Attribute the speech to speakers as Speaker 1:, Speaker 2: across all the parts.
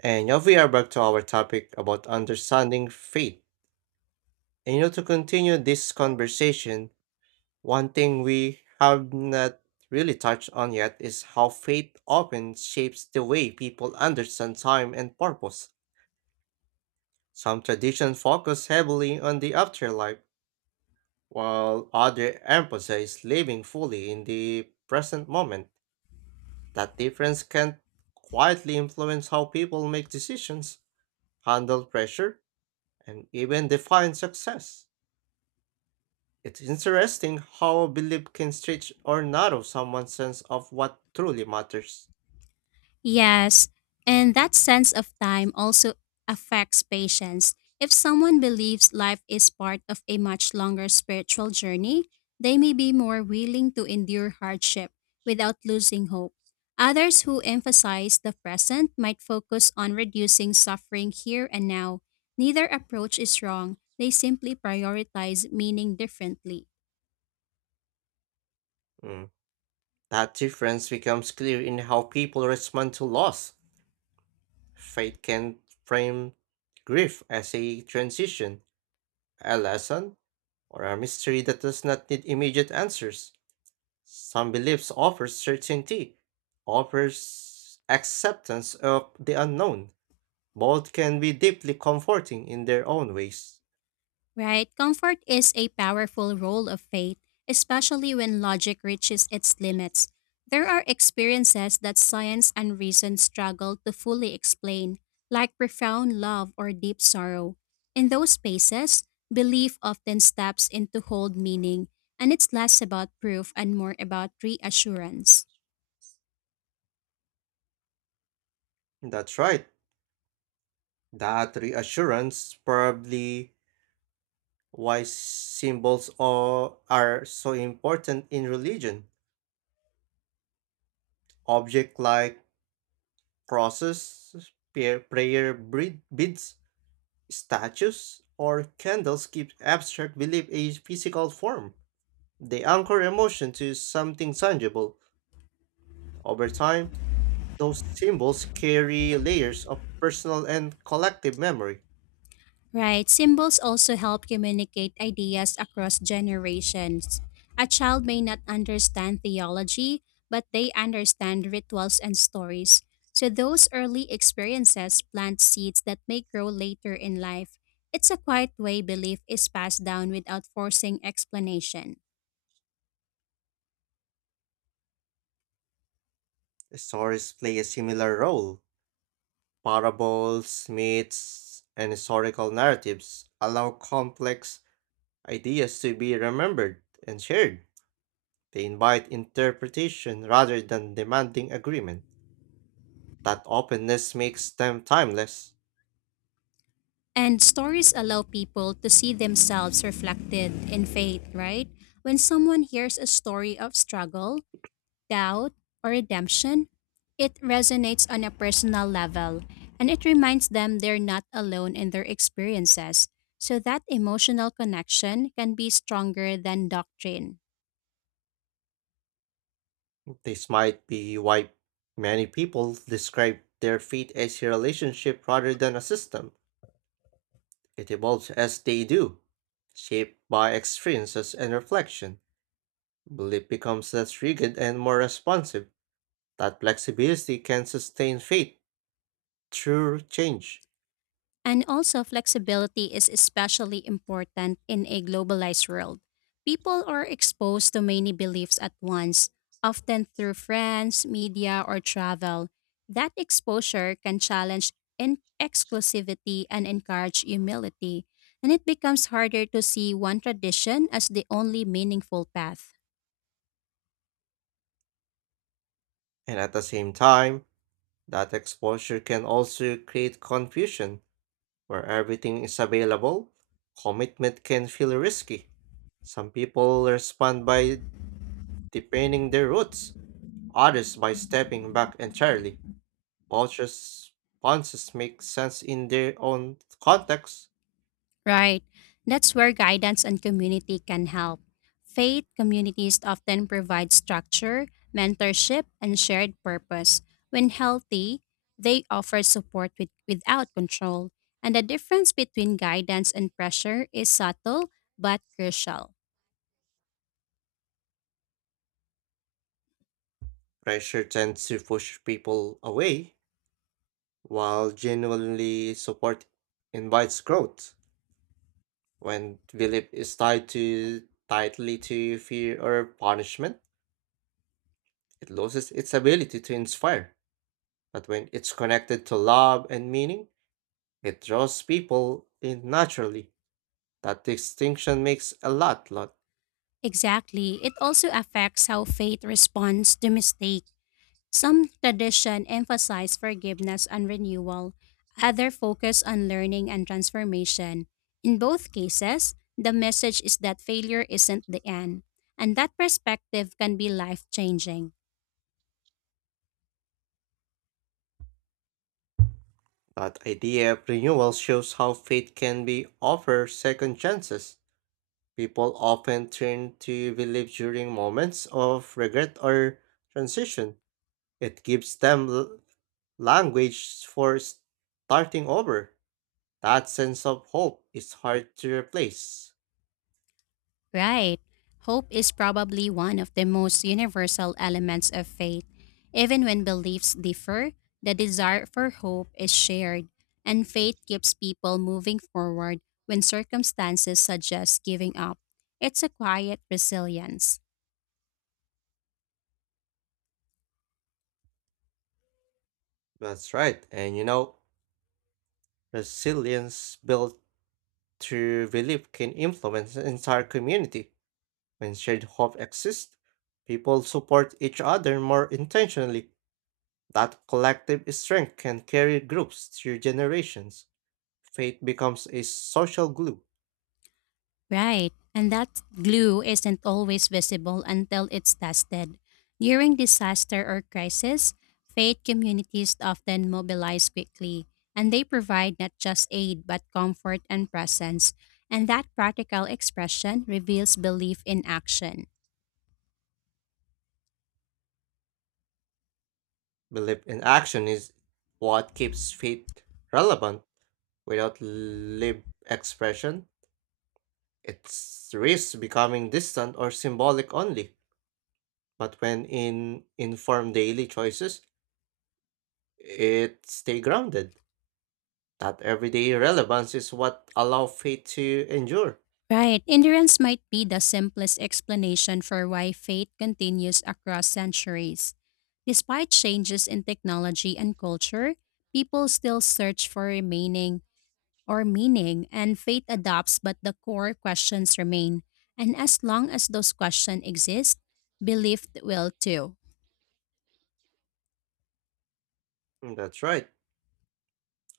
Speaker 1: And now we are back to our topic about understanding faith. To continue this conversation, one thing we have not really touched on yet is how faith often shapes the way people understand time and purpose. Some traditions focus heavily on the afterlife, while others emphasize living fully in the present moment. That difference can quietly influence how people make decisions, handle pressure, and even define success. It's interesting how a belief can stretch or narrow someone's sense of what truly matters.
Speaker 2: Yes, and that sense of time also affects patience. If someone believes life is part of a much longer spiritual journey, they may be more willing to endure hardship without losing hope. Others who emphasize the present might focus on reducing suffering here and now. Neither approach is wrong, they simply prioritize meaning differently.
Speaker 1: Mm. That difference becomes clear in how people respond to loss. Faith can frame grief as a transition, a lesson, or a mystery that does not need immediate answers. Some beliefs offer certainty, offers acceptance of the unknown. Both can be deeply comforting in their own ways.
Speaker 2: Right? Comfort is a powerful role of faith, especially when logic reaches its limits. There are experiences that science and reason struggle to fully explain, like profound love or deep sorrow. In those spaces, belief often steps in to hold meaning, and it's less about proof and more about reassurance.
Speaker 1: That's right. That reassurance probably why symbols are so important in religion. Object like crosses, beads, statues, or candles give abstract belief a physical form. They anchor emotion to something tangible. Over time, those symbols carry layers of personal and collective memory.
Speaker 2: Right. Symbols also help communicate ideas across generations. A child may not understand theology, but they understand rituals and stories. So those early experiences plant seeds that may grow later in life. It's a quiet way belief is passed down without forcing explanation.
Speaker 1: Stories play a similar role. Parables, myths, and historical narratives allow complex ideas to be remembered and shared. They invite interpretation rather than demanding agreement. That openness makes them timeless.
Speaker 2: And stories allow people to see themselves reflected in faith, right? When someone hears a story of struggle, doubt, or redemption, it resonates on a personal level and it reminds them they're not alone in their experiences. So that emotional connection can be stronger than doctrine.
Speaker 1: This might be why many people describe their faith as a relationship rather than a system. It evolves as they do, shaped by experiences and reflection. Belief becomes less rigid and more responsive. That flexibility can sustain faith through change,
Speaker 2: And also, flexibility is especially important in a globalized world. People are exposed to many beliefs at once, often through friends, media, or travel. That exposure can challenge exclusivity and encourage humility, and it becomes harder to see one tradition as the only meaningful path.
Speaker 1: and at the same time, that exposure can also create confusion where everything is available. Commitment can feel risky. Some people respond by deepening their roots, others by stepping back entirely. Both responses make sense in their own context.
Speaker 2: Right. That's where guidance and community can help. Faith communities often provide structure, mentorship, and shared purpose. When healthy, they offer support without control. And the difference between guidance and pressure is subtle but crucial.
Speaker 1: Pressure tends to push people away, while genuinely support invites growth. When belief is tied to tightly to fear or punishment, it loses its ability to inspire. But when it's connected to love and meaning, it draws people in naturally. That distinction makes a lot.
Speaker 2: Exactly. It also affects how faith responds to mistakes. Some tradition emphasize forgiveness and renewal, other focus on learning and transformation. In both cases, the message is that failure isn't the end, and that perspective can be life-changing.
Speaker 1: That idea of renewal shows how faith can be offered second chances. People often turn to belief during moments of regret or transition. It gives them language for starting over. That sense of hope is hard to replace.
Speaker 2: Right. Hope is probably one of the most universal elements of faith. Even when beliefs differ, the desire for hope is shared, and faith keeps people moving forward when circumstances suggest giving up. It's a quiet resilience.
Speaker 1: That's right. Resilience built through belief can influence an entire community. When shared hope exists, people support each other more intentionally. That collective strength can carry groups through generations. Faith becomes a social glue.
Speaker 2: Right, and that glue isn't always visible until it's tested. During disaster or crisis, faith communities often mobilize quickly, and they provide not just aid but comfort and presence. And that practical expression reveals belief in action.
Speaker 1: Belief in action is what keeps faith relevant. Without lived expression, it risks becoming distant or symbolic only, but when in informed daily choices, it stay grounded. That everyday relevance is what allow faith to endure.
Speaker 2: Right, endurance might be the simplest explanation for why faith continues across centuries. Despite changes in technology and culture, people still search for remaining or meaning, and faith adopts, but the core questions remain. And as long as those questions exist, belief will too.
Speaker 1: Mm, that's right.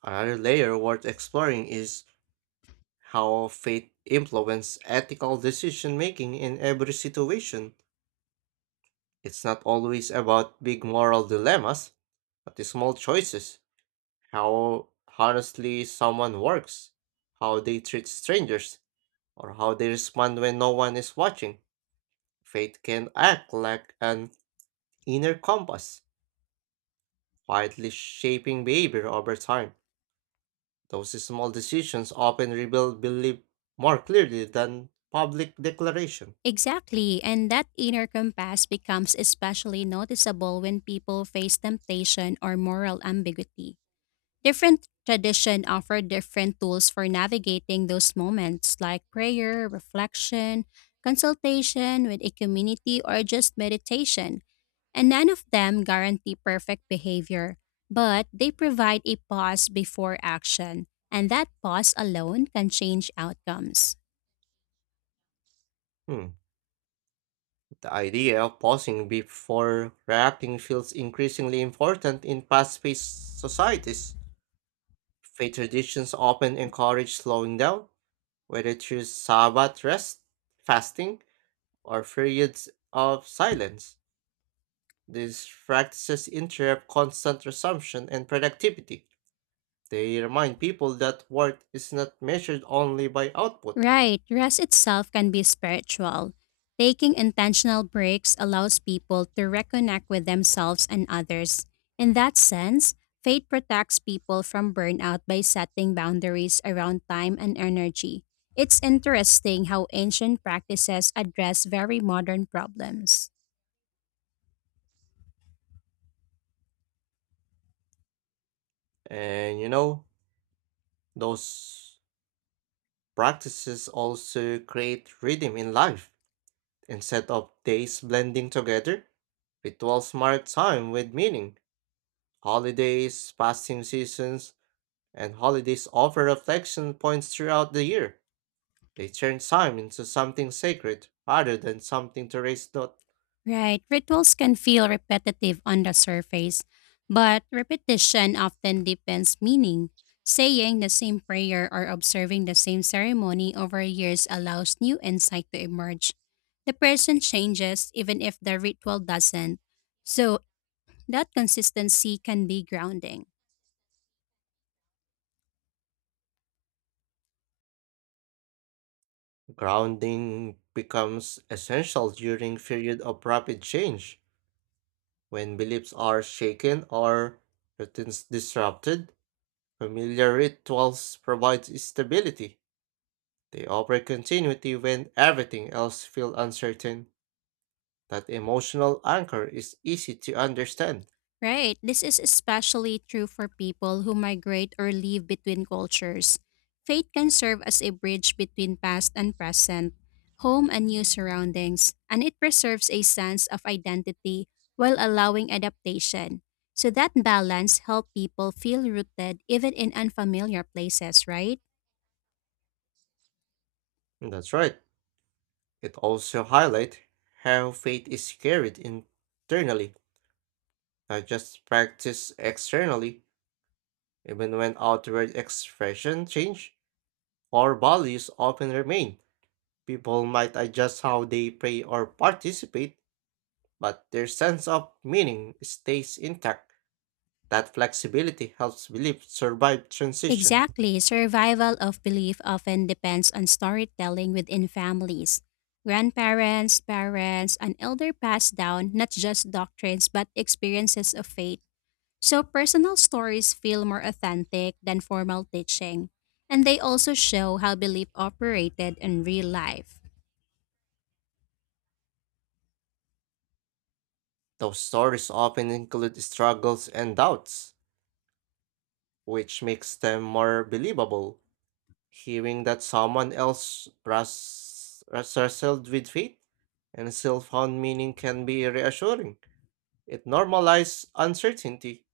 Speaker 1: Another layer worth exploring is how faith influences ethical decision making in every situation. It's not always about big moral dilemmas, but the small choices. How honestly someone works, how they treat strangers, or how they respond when no one is watching. Faith can act like an inner compass, quietly shaping behavior over time. Those small decisions often reveal belief more clearly than public declaration.
Speaker 2: Exactly, and that inner compass becomes especially noticeable when people face temptation or moral ambiguity. Different tradition offer different tools for navigating those moments like prayer, reflection, consultation with a community or just meditation. And none of them guarantee perfect behavior, but they provide a pause before action, and that pause alone can change outcomes.
Speaker 1: Hmm, The idea of pausing before reacting feels increasingly important in fast-paced societies. Faith traditions often encourage slowing down, whether through Sabbath rest, fasting, or periods of silence. These practices interrupt constant resumption and productivity. They remind people that worth is not measured only by output.
Speaker 2: Right, rest itself can be spiritual. Taking intentional breaks allows people to reconnect with themselves and others. In that sense, faith protects people from burnout by setting boundaries around time and energy. It's interesting how ancient practices address very modern problems.
Speaker 1: And you know, those practices also create rhythm in life. Instead of days blending together, rituals smart time with meaning. Holidays, fasting seasons, and holidays offer reflection points throughout the year. They turn time into something sacred rather than something to raise not.
Speaker 2: Right. Rituals can feel repetitive on the surface, but repetition often deepens meaning. Saying the same prayer or observing the same ceremony over years allows new insight to emerge. The person changes even if the ritual doesn't. So, that consistency can be grounding.
Speaker 1: Grounding becomes essential during period of rapid change. When beliefs are shaken or routines disrupted, familiar rituals provide stability. They offer continuity when everything else feels uncertain. That emotional anchor is easy to understand.
Speaker 2: Right. This is especially true for people who migrate or live between cultures. Faith can serve as a bridge between past and present, home and new surroundings, and it preserves a sense of identity while allowing adaptation. So that balance helps people feel rooted even in unfamiliar places, right?
Speaker 1: And that's right. It also highlights how faith is carried internally, not just practiced externally, even when outward expression change. Core values often remain. People might adjust how they pray or participate, but their sense of meaning stays intact. That flexibility helps belief survive transition.
Speaker 2: Exactly. Survival of belief often depends on storytelling within families. Grandparents, parents, and elder pass down not just doctrines but experiences of faith. So personal stories feel more authentic than formal teaching. And they also show how belief operated in real life.
Speaker 1: Those stories often include struggles and doubts, which makes them more believable. Hearing that someone else wrestled with faith and still found meaning can be reassuring. It normalizes uncertainty.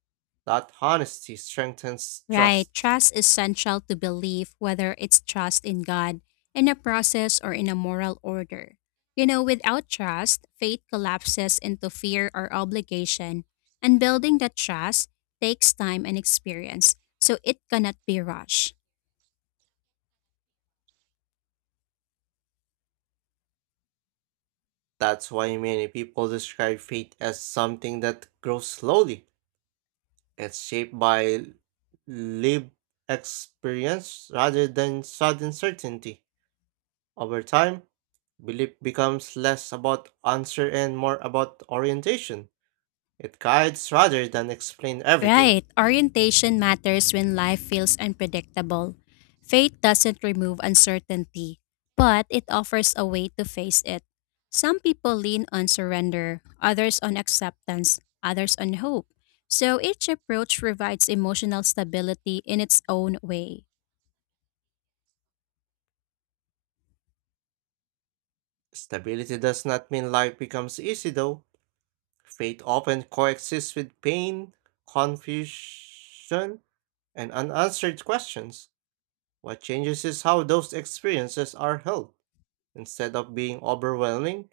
Speaker 1: That honesty strengthens
Speaker 2: Right.
Speaker 1: trust.
Speaker 2: Trust is central to belief, whether it's trust in God, in a process, or in a moral order. You know, without trust, faith collapses into fear or obligation, and building that trust takes time and experience, so it cannot be rushed.
Speaker 1: That's why many people describe faith as something that grows slowly. It's shaped by lived experience rather than sudden certainty. Over time, belief becomes less about answer and more about orientation. It guides rather than explain everything.
Speaker 2: Right. Orientation matters when life feels unpredictable. Faith doesn't remove uncertainty, but it offers a way to face it. Some people lean on surrender, others on acceptance, others on hope. So each approach provides emotional stability in its own way.
Speaker 1: Stability does not mean life becomes easy though. Faith often coexists with pain, confusion, and unanswered questions. What changes is how those experiences are held. Instead of being overwhelming,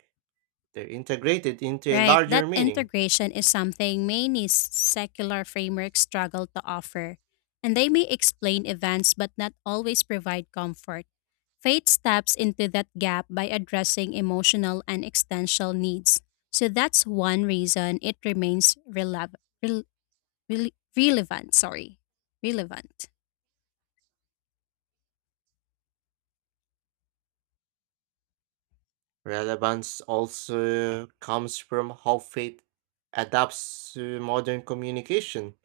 Speaker 1: they're integrated into a
Speaker 2: Right,
Speaker 1: larger
Speaker 2: that
Speaker 1: meaning.
Speaker 2: integration is something many secular frameworks struggle to offer, and they may explain events but not always provide comfort. Faith steps into that gap by addressing emotional and existential needs, so that's one reason it remains relevant. Sorry, relevant.
Speaker 1: Relevance also comes from how faith adapts to modern communication.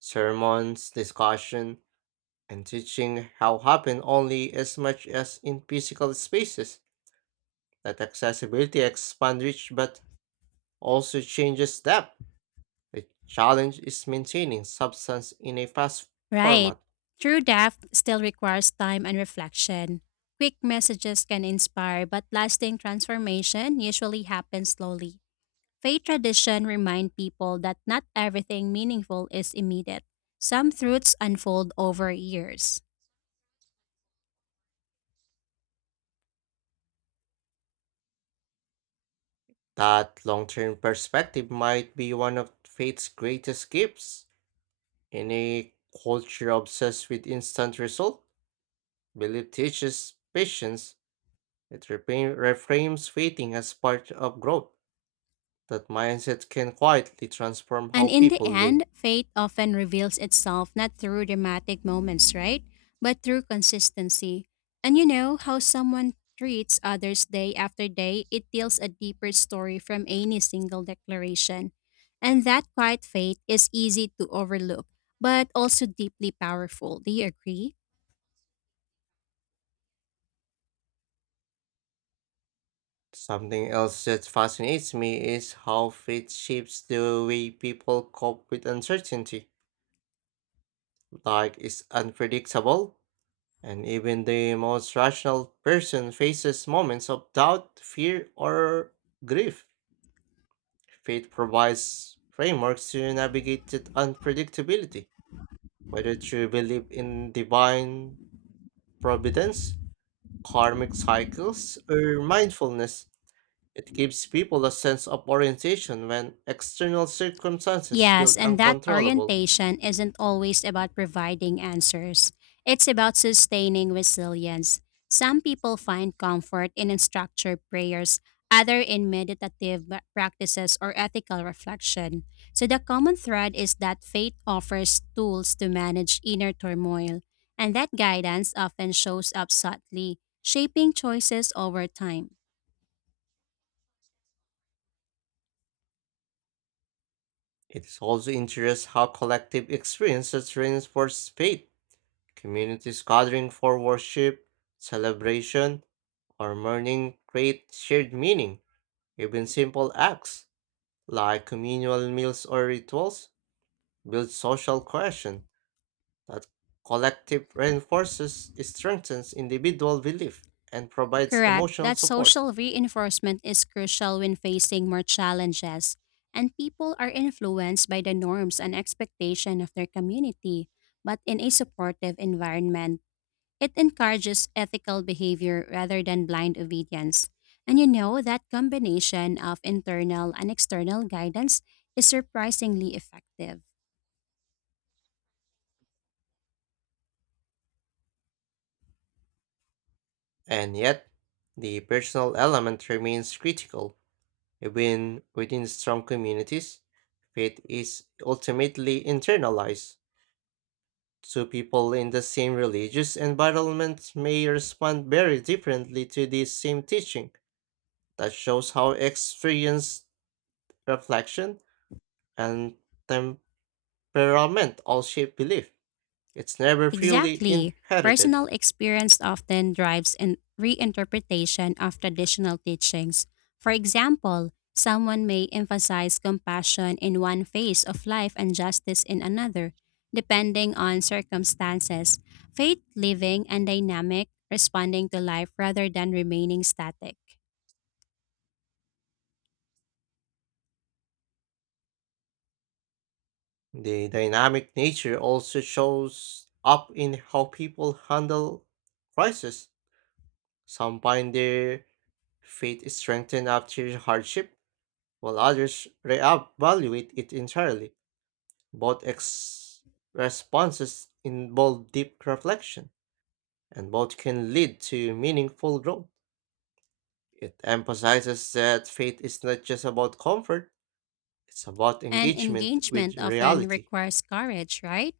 Speaker 1: Sermons, discussion, and teaching how happen only as much as in physical spaces. That accessibility expand reach but also changes step. The challenge is maintaining substance in a fast
Speaker 2: Right.
Speaker 1: format.
Speaker 2: True depth still requires time and reflection. Quick messages can inspire, but lasting transformation usually happens slowly. Faith tradition remind people that not everything meaningful is immediate. Some truths unfold over years.
Speaker 1: That long term perspective might be one of faith's greatest gifts. In a culture obsessed with instant result, belief teaches patience. It reframes waiting as part of growth. That mindset can quietly transform
Speaker 2: And
Speaker 1: how
Speaker 2: in the
Speaker 1: people live.
Speaker 2: end, faith often reveals itself not through dramatic moments, right? But through consistency. And you know how someone treats others day after day, it tells a deeper story from any single declaration. And that quiet faith is easy to overlook, but also deeply powerful. Do you agree?
Speaker 1: Something else that fascinates me is how faith shapes the way people cope with uncertainty. Life is unpredictable, and even the most rational person faces moments of doubt, fear, or grief. Faith provides frameworks to navigate that unpredictability, whether you believe in divine providence, karmic cycles, or mindfulness. It gives people a sense of orientation when external circumstances feel
Speaker 2: Yes, and that
Speaker 1: uncontrollable.
Speaker 2: orientation isn't always about providing answers. It's about sustaining resilience. Some people find comfort in structured prayers, other in meditative practices or ethical reflection. So the common thread is that faith offers tools to manage inner turmoil, and that guidance often shows up subtly, shaping choices over time.
Speaker 1: It is also interesting how collective experiences reinforce faith. Communities gathering for worship, celebration, or mourning create shared meaning. Even simple acts, like communal meals or rituals, build social cohesion. That collective reinforces, strengthens individual belief, and provides
Speaker 2: Correct.
Speaker 1: emotional
Speaker 2: That
Speaker 1: support.
Speaker 2: social reinforcement is crucial when facing more challenges, and people are influenced by the norms and expectation of their community. But in a supportive environment, it encourages ethical behavior rather than blind obedience. And you know that combination of internal and external guidance is surprisingly effective.
Speaker 1: And yet, the personal element remains critical. Even within strong communities, faith is ultimately internalized. Two people in the same religious environment may respond very differently to the same teaching. That shows how experience, reflection, and temperament all shape belief. It's never purely
Speaker 2: Exactly.
Speaker 1: inherited.
Speaker 2: Personal experience often drives in reinterpretation of traditional teachings. For example, someone may emphasize compassion in one phase of life and justice in another, depending on circumstances. Faith living and dynamic, responding to life rather than remaining static.
Speaker 1: The dynamic nature also shows up in how people handle crisis. Some find their faith is strengthened after hardship, while others reevaluate it entirely. Both responses involve deep reflection, and both can lead to meaningful growth. It emphasizes that faith is not just about comfort, it's about
Speaker 2: And
Speaker 1: engagement with
Speaker 2: engagement often
Speaker 1: reality.
Speaker 2: requires courage, right?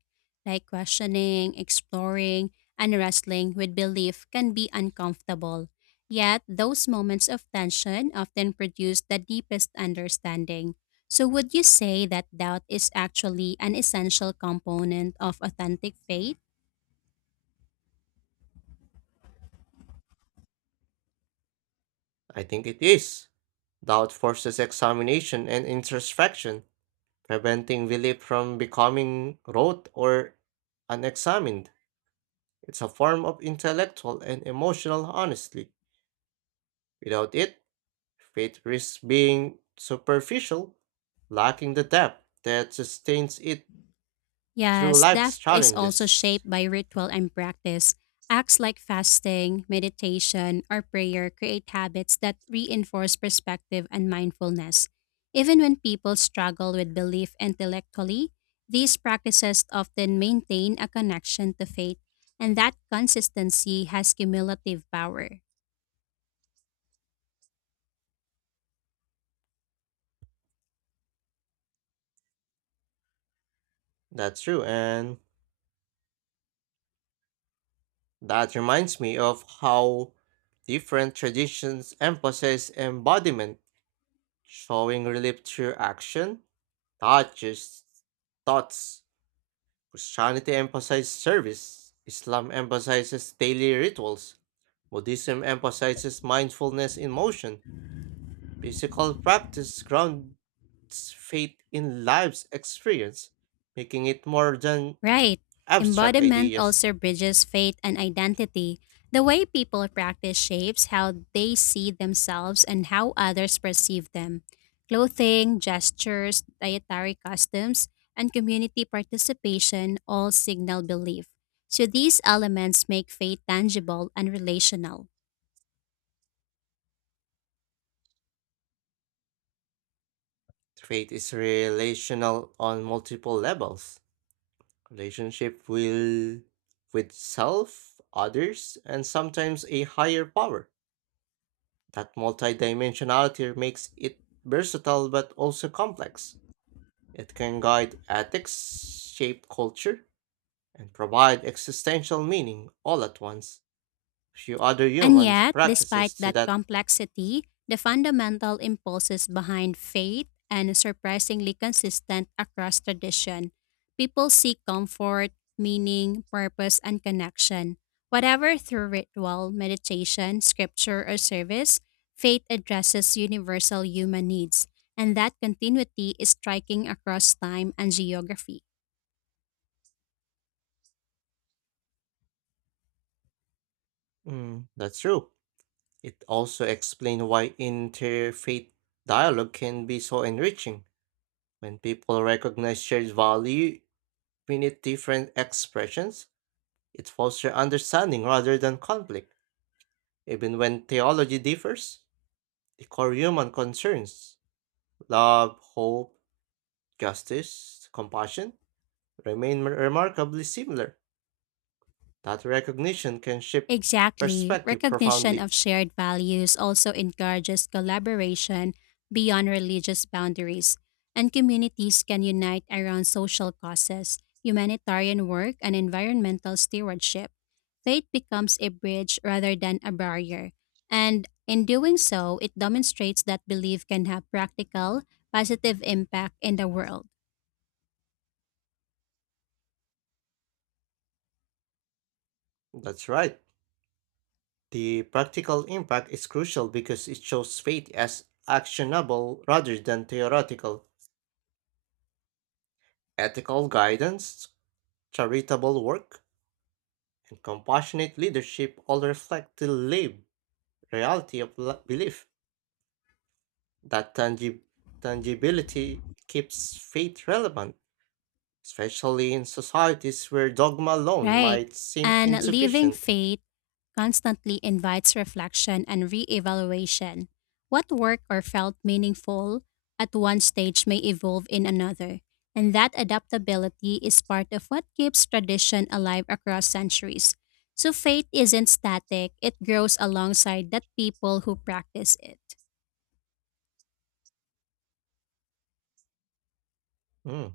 Speaker 2: Like questioning, exploring, and wrestling with belief can be uncomfortable. Yet, those moments of tension often produce the deepest understanding. So, would you say that doubt is actually an essential component of authentic faith?
Speaker 1: I think it is. Doubt forces examination and introspection, preventing belief from becoming rote or unexamined. It's a form of intellectual and emotional honesty. Without it, faith risks being superficial, lacking the depth that sustains it through
Speaker 2: Yes,
Speaker 1: life's
Speaker 2: theft is also
Speaker 1: challenges.
Speaker 2: shaped by ritual and practice. Acts like fasting, meditation, or prayer create habits that reinforce perspective and mindfulness. Even when people struggle with belief intellectually, these practices often maintain a connection to faith, and that consistency has cumulative power.
Speaker 1: That's true, and that reminds me of how different traditions emphasize embodiment, showing relief through action, touches, thoughts. Christianity emphasizes service, Islam emphasizes daily rituals, Buddhism emphasizes mindfulness in motion. Physical practice grounds faith in life's experience, making it more than
Speaker 2: Right.
Speaker 1: abstract
Speaker 2: Embodiment
Speaker 1: ideas.
Speaker 2: also bridges faith and identity. The way people practice shapes how they see themselves and how others perceive them. Clothing, gestures, dietary customs, and community participation all signal belief. So these elements make faith tangible and relational.
Speaker 1: Faith is relational on multiple levels. Relationship will with self, others, and sometimes a higher power. That multidimensionality makes it versatile but also complex. It can guide ethics, shape culture, and provide existential meaning all at once. Few other
Speaker 2: And
Speaker 1: humans
Speaker 2: yet,
Speaker 1: practices
Speaker 2: despite
Speaker 1: to
Speaker 2: that
Speaker 1: that.
Speaker 2: complexity, the fundamental impulses behind faith are surprisingly consistent across tradition. People seek comfort, meaning, purpose, and connection. Whatever through ritual, meditation, scripture, or service, faith addresses universal human needs, and that continuity is striking across time and geography.
Speaker 1: Mm, that's true. It also explains why interfaith dialogue can be so enriching. When people recognize shared value beneath different expressions, it fosters understanding rather than conflict. Even when theology differs, the core human concerns love, hope, justice, compassion remain remarkably similar. That recognition can shift
Speaker 2: Exactly.
Speaker 1: perspective
Speaker 2: Recognition
Speaker 1: profoundly.
Speaker 2: of shared values also encourages collaboration beyond religious boundaries, and communities can unite around social causes, humanitarian work, and environmental stewardship. Faith becomes a bridge rather than a barrier, and in doing so, it demonstrates that belief can have practical, positive impact in the world.
Speaker 1: That's right. The practical impact is crucial because it shows faith as actionable rather than theoretical. Ethical guidance, charitable work, and compassionate leadership all reflect the lived reality of belief. That tangibility keeps faith relevant, especially in societies where dogma alone
Speaker 2: Right.
Speaker 1: might seem
Speaker 2: And living
Speaker 1: insufficient.
Speaker 2: faith constantly invites reflection and reevaluation. What worked or felt meaningful at one stage may evolve in another, and that adaptability is part of what keeps tradition alive across centuries. So faith isn't static, it grows alongside that people who practice it.
Speaker 1: Mm,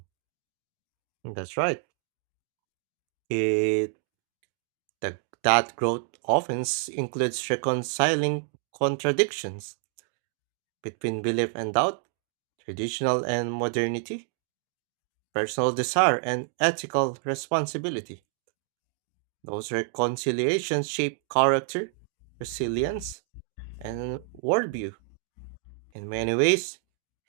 Speaker 1: that's right. It The, that growth often includes reconciling contradictions between belief and doubt, traditional and modernity, personal desire and ethical responsibility. Those reconciliations shape character, resilience, and worldview. In many ways,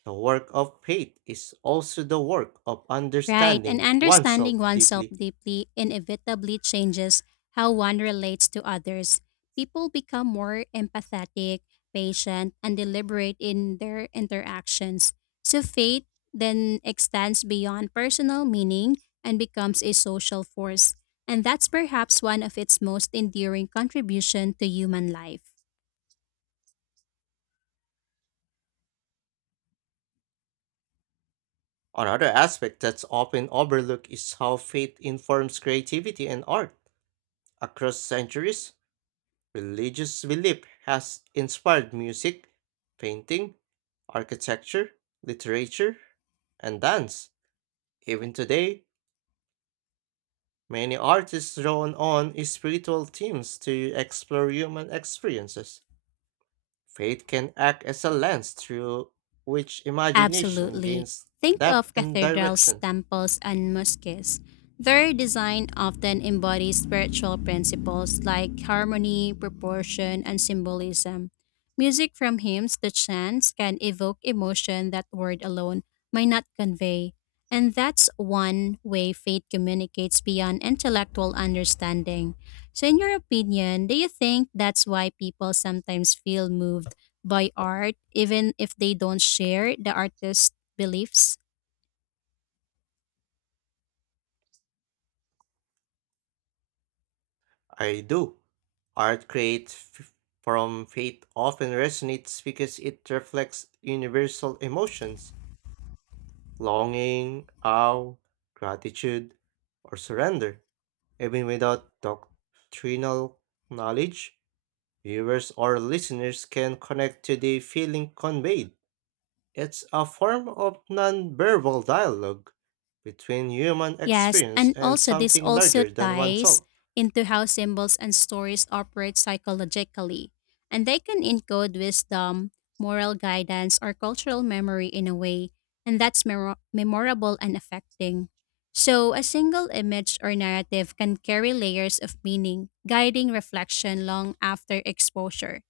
Speaker 1: the work of faith is also the work of
Speaker 2: Right, and
Speaker 1: understanding oneself
Speaker 2: understanding oneself
Speaker 1: deeply.
Speaker 2: deeply inevitably changes how one relates to others. People become more empathetic, patient, and deliberate in their interactions. So faith then extends beyond personal meaning and becomes a social force. And that's perhaps one of its most enduring contribution to human life.
Speaker 1: Another aspect that's often overlooked is how faith informs creativity and art. Across centuries, religious belief has inspired music, painting, architecture, literature, and dance. Even today, many artists draw on spiritual themes to explore human experiences. Faith can act as a lens through which imagination
Speaker 2: Absolutely.
Speaker 1: gains
Speaker 2: Think
Speaker 1: depth
Speaker 2: of
Speaker 1: and
Speaker 2: cathedrals,
Speaker 1: direction.
Speaker 2: temples, and mosques. Their design often embodies spiritual principles like harmony, proportion, and symbolism. Music from hymns to chants can evoke emotion that word alone might not convey. And that's one way faith communicates beyond intellectual understanding. So, in your opinion, do you think that's why people sometimes feel moved by art, even if they don't share the artist's beliefs?
Speaker 1: I do. Art created from faith often resonates because it reflects universal emotions longing, awe, gratitude, or surrender. Even without doctrinal knowledge, viewers or listeners can connect to the feeling conveyed. It's a form of nonverbal dialogue between human
Speaker 2: Yes,
Speaker 1: experience
Speaker 2: and
Speaker 1: and
Speaker 2: also this
Speaker 1: something
Speaker 2: also
Speaker 1: larger than
Speaker 2: ties
Speaker 1: oneself,
Speaker 2: into how symbols and stories operate psychologically, and they can encode wisdom, moral guidance, or cultural memory in a way, and memorable and affecting. So, a single image or narrative can carry layers of meaning, guiding reflection long after exposure.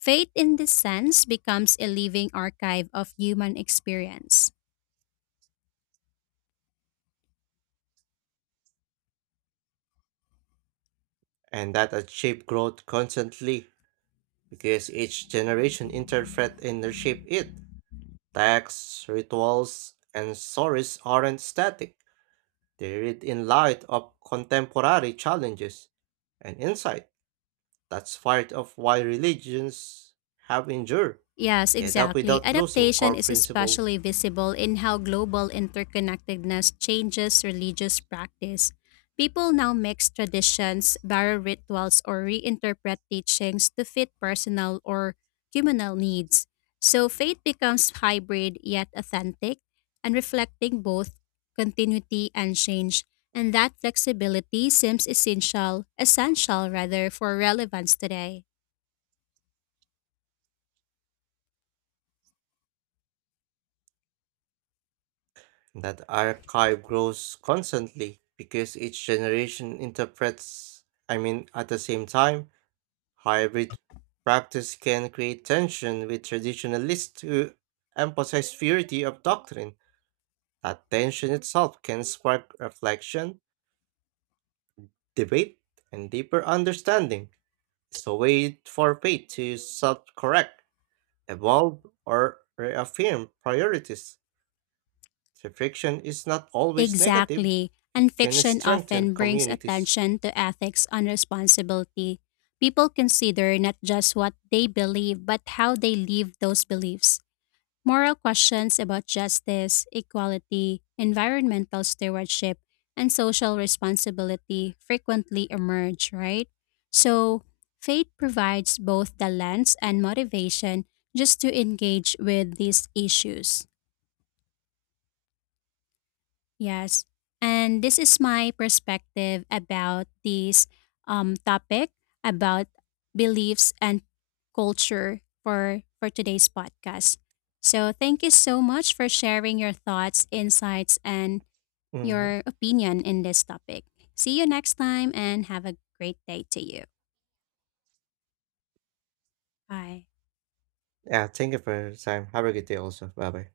Speaker 2: Faith, in this sense, becomes a living archive of human experience.
Speaker 1: and that a growth constantly because each generation interpret and reshape it. Texts, rituals, and stories aren't static. They read in light of contemporary challenges and insight. That's part of why religions have endured.
Speaker 2: Yes,
Speaker 1: They adapt
Speaker 2: exactly.
Speaker 1: without losing
Speaker 2: Adaptation
Speaker 1: core
Speaker 2: is
Speaker 1: principle.
Speaker 2: especially visible in how global interconnectedness changes religious practice. People now mix traditions, borrow rituals, or reinterpret teachings to fit personal or communal needs. So faith becomes hybrid yet authentic and reflecting both continuity and change. And that flexibility seems essential rather, for relevance today.
Speaker 1: That archive grows constantly because each generation interprets, at the same time, hybrid practice can create tension with traditionalists who emphasize purity of doctrine. That tension itself can spark reflection, debate, and deeper understanding. So wait for faith to self-correct, evolve, or reaffirm priorities. Reflection is not always negative.
Speaker 2: Exactly. And
Speaker 1: It can
Speaker 2: fiction
Speaker 1: strengthen
Speaker 2: often brings
Speaker 1: communities.
Speaker 2: attention to ethics and responsibility. People consider not just what they believe, but how they live those beliefs. Moral questions about justice, equality, environmental stewardship, and social responsibility frequently emerge, right? So, faith provides both the lens and motivation just to engage with these issues. Yes. And this is my perspective about this topic about beliefs and culture for today's podcast. So thank you so much for sharing your thoughts, insights, and
Speaker 1: Mhm.
Speaker 2: your opinion in this topic. See you next time and have a great day to you. Bye.
Speaker 1: Yeah, thank you for your time. Have a good day also. Bye bye.